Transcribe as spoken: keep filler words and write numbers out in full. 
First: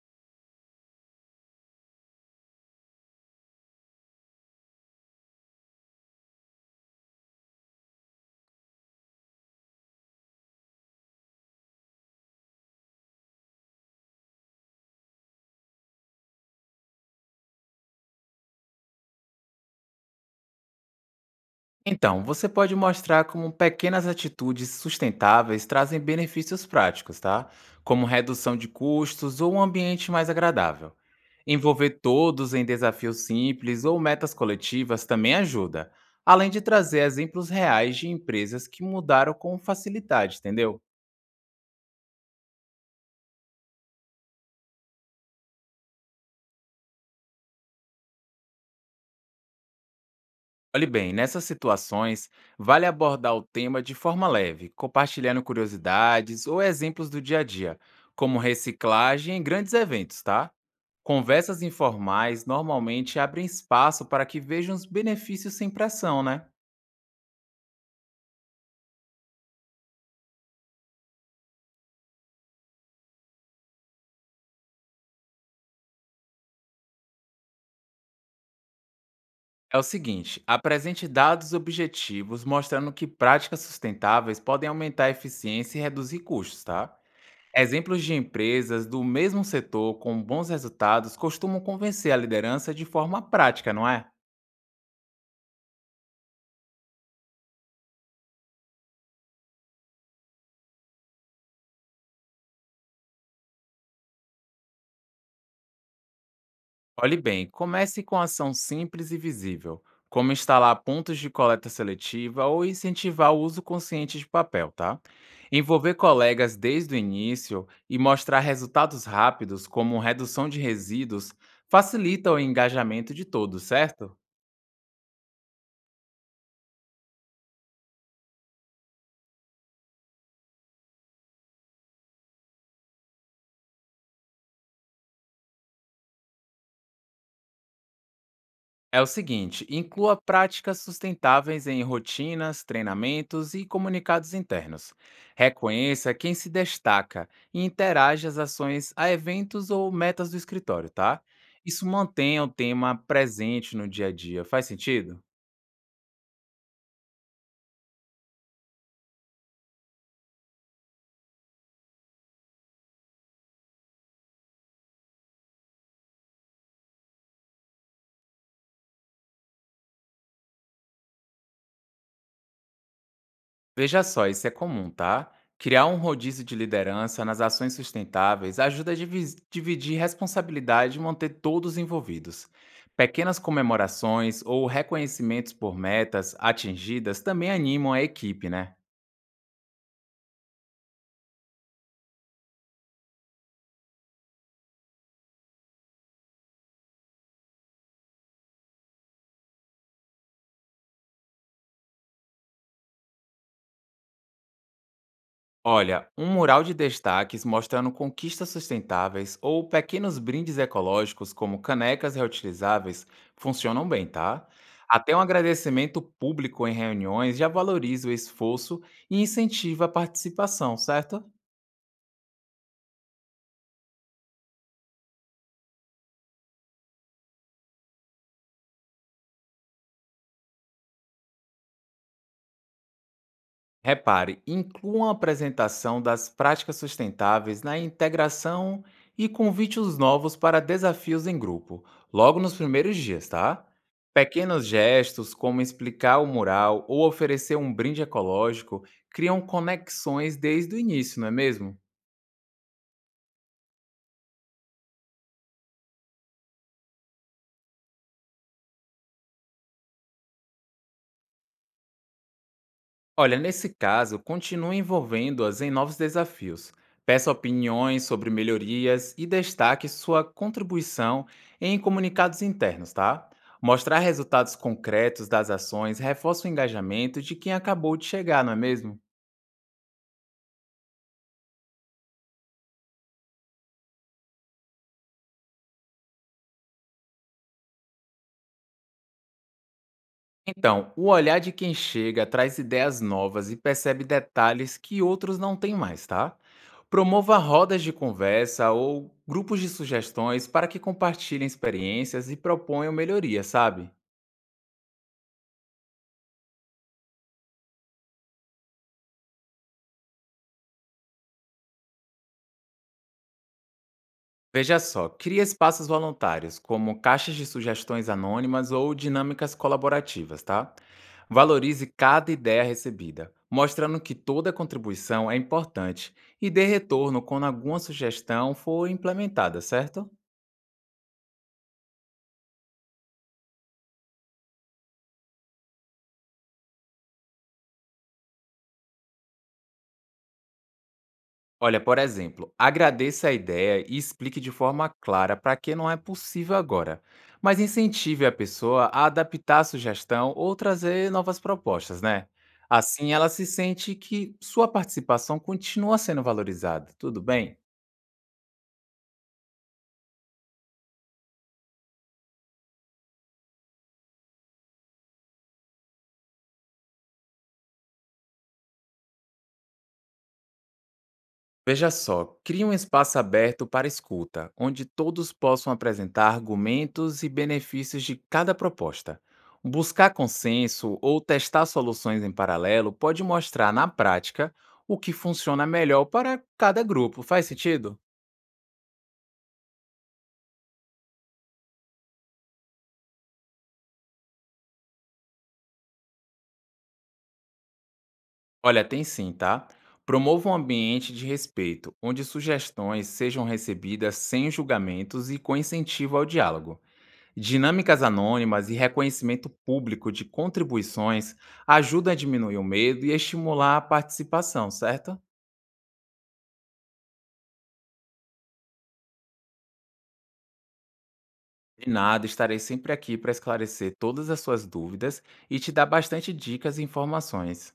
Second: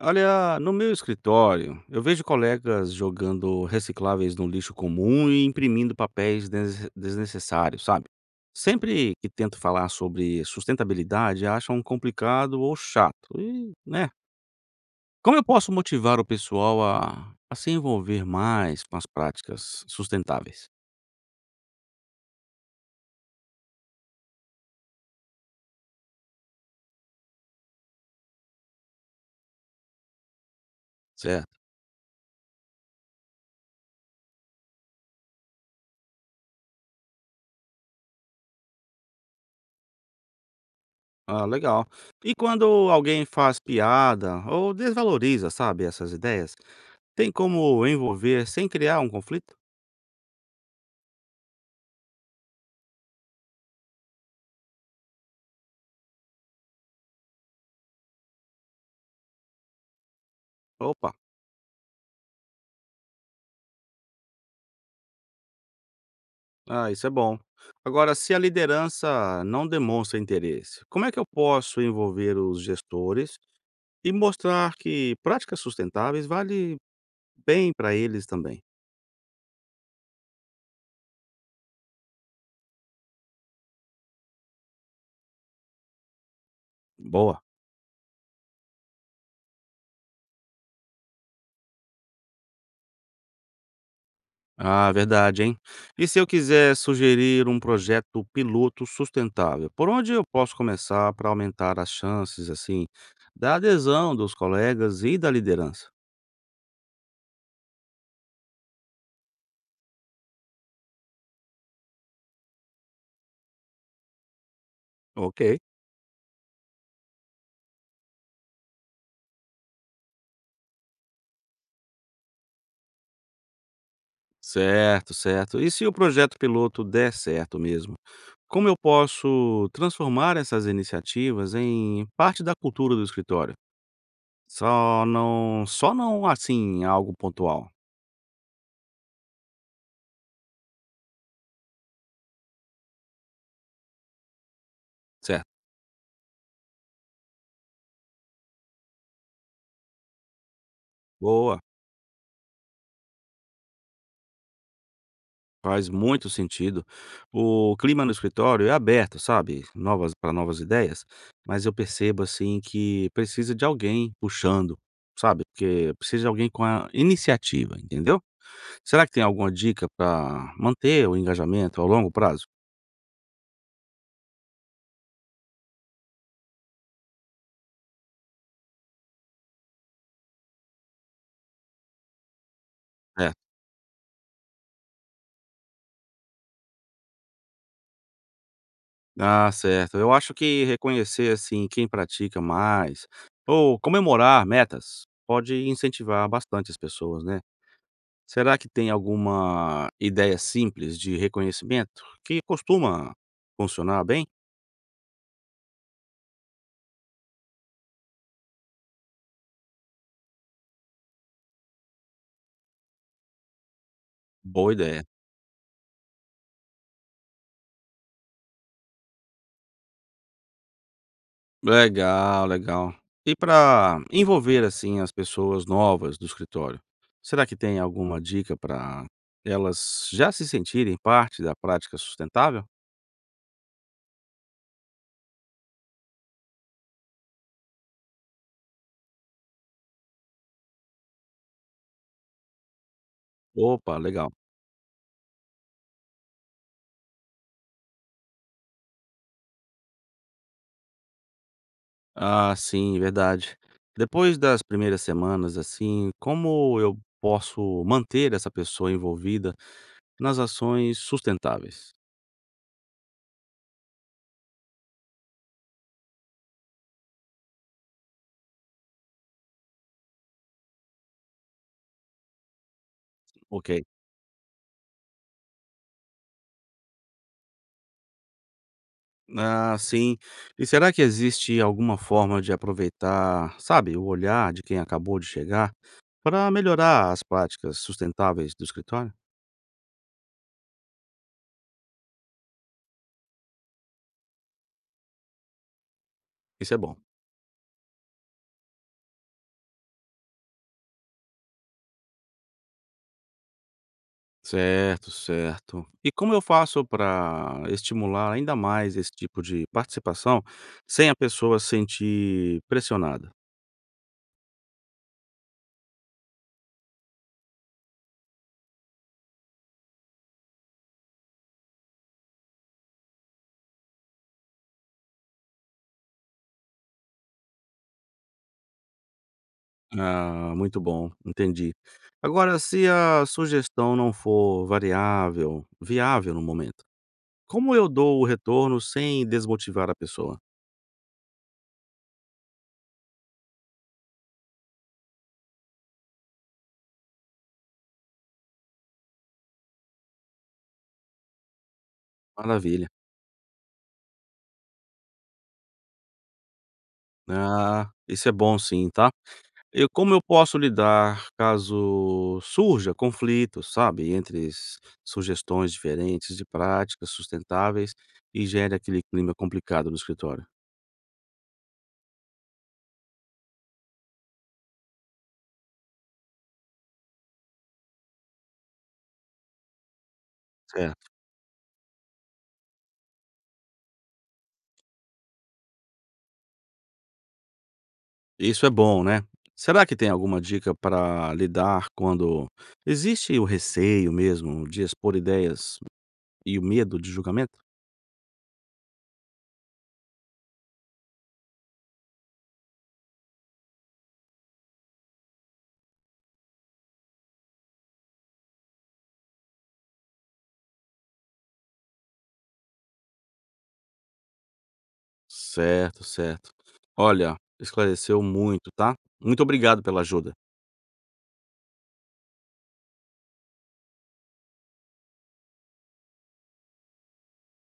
Olha, no meu escritório, eu vejo colegas jogando recicláveis no lixo comum e imprimindo papéis des- desnecessários, sabe? Sempre que tento falar sobre sustentabilidade, acham complicado ou chato. E, né? Como eu posso motivar o pessoal a, a se envolver mais com as práticas sustentáveis? Então, você pode mostrar como pequenas atitudes sustentáveis trazem benefícios práticos, tá? Como redução de custos ou um ambiente mais agradável. Certo. Envolver todos em desafios simples ou metas coletivas também ajuda, além de trazer exemplos reais de empresas que mudaram com facilidade, entendeu? Ah, legal. E quando alguém faz piada ou desvaloriza, sabe, essas ideias, tem como envolver sem criar um conflito? Olhe bem, nessas situações, vale abordar o tema de forma leve, compartilhando curiosidades ou exemplos do dia a dia, como reciclagem em grandes eventos, tá? Opa! Conversas informais normalmente abrem espaço para que vejam os benefícios sem pressão, né? Ah, isso é bom. Agora, se a liderança não demonstra interesse, como é que eu posso envolver os gestores e mostrar que práticas sustentáveis vale bem para eles também? É o seguinte, apresente dados objetivos mostrando que práticas sustentáveis podem aumentar a eficiência e reduzir custos, tá? Boa. Exemplos de empresas do mesmo setor com bons resultados costumam convencer a liderança de forma prática, não é? Ah, verdade, hein? E se eu quiser sugerir um projeto piloto sustentável, por onde eu posso começar para aumentar as chances, assim, da adesão dos colegas e da liderança? Olhe bem, comece com ação simples e visível, como instalar pontos de coleta seletiva ou incentivar o uso consciente de papel, tá? Ok. Envolver colegas desde o início e mostrar resultados rápidos, como redução de resíduos, facilita o engajamento de todos, certo? Certo, certo. E se o projeto piloto der certo mesmo? Como eu posso transformar essas iniciativas em parte da cultura do escritório? Só não só não, assim, algo pontual, É o seguinte, inclua práticas sustentáveis em rotinas, treinamentos e comunicados internos. certo? Reconheça quem se destaca e interage as ações a eventos ou metas do escritório, tá? Boa, Isso mantenha o tema presente no dia a dia. Faz sentido? faz muito sentido. O clima no escritório é aberto, sabe, novas para novas ideias, mas eu percebo, assim, que precisa de alguém puxando, sabe, porque precisa de alguém com a iniciativa, entendeu? Será que tem alguma dica para manter o engajamento ao longo prazo? Veja só, isso é comum, tá? Criar um rodízio de liderança nas ações sustentáveis ajuda a divis- dividir responsabilidade e manter todos envolvidos. É. Pequenas comemorações ou reconhecimentos por metas atingidas também animam a equipe, né? Ah, certo. Eu acho que reconhecer, assim, quem pratica mais ou comemorar metas pode incentivar bastante as pessoas, né? Será que tem alguma ideia simples de reconhecimento que costuma funcionar bem? Olha, um mural de destaques mostrando conquistas sustentáveis ou pequenos brindes ecológicos como canecas reutilizáveis funcionam bem, tá? Boa ideia. Até um agradecimento público em reuniões já valoriza o esforço e incentiva a participação, certo? Legal, legal. E para envolver, assim, as pessoas novas do escritório, será que tem alguma dica para elas já se sentirem parte da prática sustentável? Repare, incluam a apresentação das práticas sustentáveis na integração e convite os novos para desafios em grupo, logo nos primeiros dias, tá? Opa, legal. Pequenos gestos, como explicar o mural ou oferecer um brinde ecológico, criam conexões desde o início, não é mesmo? Ah, sim, verdade. Depois das primeiras semanas, assim, como eu posso manter essa pessoa envolvida nas ações sustentáveis? Olha, nesse caso, continue envolvendo-as em novos desafios. Peça opiniões sobre melhorias e destaque sua contribuição em comunicados internos, tá? Ok. Mostrar resultados concretos das ações reforça o engajamento de quem acabou de chegar, não é mesmo? Ah, sim. E será que existe alguma forma de aproveitar, sabe, o olhar de quem acabou de chegar para melhorar as práticas sustentáveis do escritório? Então, o olhar de quem chega traz ideias novas e percebe detalhes que outros não têm mais, tá? Isso é bom. Promova rodas de conversa ou grupos de sugestões para que compartilhem experiências e proponham melhorias, sabe? Certo, certo. E como eu faço para estimular ainda mais esse tipo de participação sem a pessoa se sentir pressionada? Veja só, cria espaços voluntários, como caixas de sugestões anônimas ou dinâmicas colaborativas, tá? Valorize cada ideia recebida, mostrando que toda contribuição é importante e dê retorno quando alguma sugestão for implementada, certo? Ah, muito bom, entendi. Agora, se a sugestão não for variável viável no momento, como eu dou o retorno sem desmotivar a pessoa? Olha, por exemplo, agradeça a ideia e explique de forma clara para que não é possível agora, mas incentive a pessoa a adaptar a sugestão ou trazer novas propostas, né? Maravilha. Assim ela se sente que sua participação continua sendo valorizada, tudo bem? Ah, isso é bom sim, tá? Eu, como eu posso lidar caso surja conflito, sabe, entre s- sugestões diferentes de práticas sustentáveis e gere aquele clima complicado no escritório? Veja só, crie um espaço aberto para escuta, onde todos possam apresentar argumentos e benefícios de cada proposta. Buscar consenso Certo. ou testar soluções em paralelo pode mostrar na prática o que funciona melhor para cada grupo. Faz sentido? Isso é bom, né. Será que tem alguma dica para lidar quando existe o receio mesmo de expor ideias e o medo de julgamento? Olha, tem sim, tá? Promova um ambiente de respeito, onde sugestões sejam recebidas sem julgamentos e com incentivo ao diálogo. Dinâmicas anônimas e reconhecimento público de contribuições ajudam a diminuir o medo e a estimular a participação, certo? Certo, certo. Olha, esclareceu muito, tá. Muito obrigado pela ajuda. De nada, estarei sempre aqui para esclarecer todas as suas dúvidas e te dar bastante dicas e informações.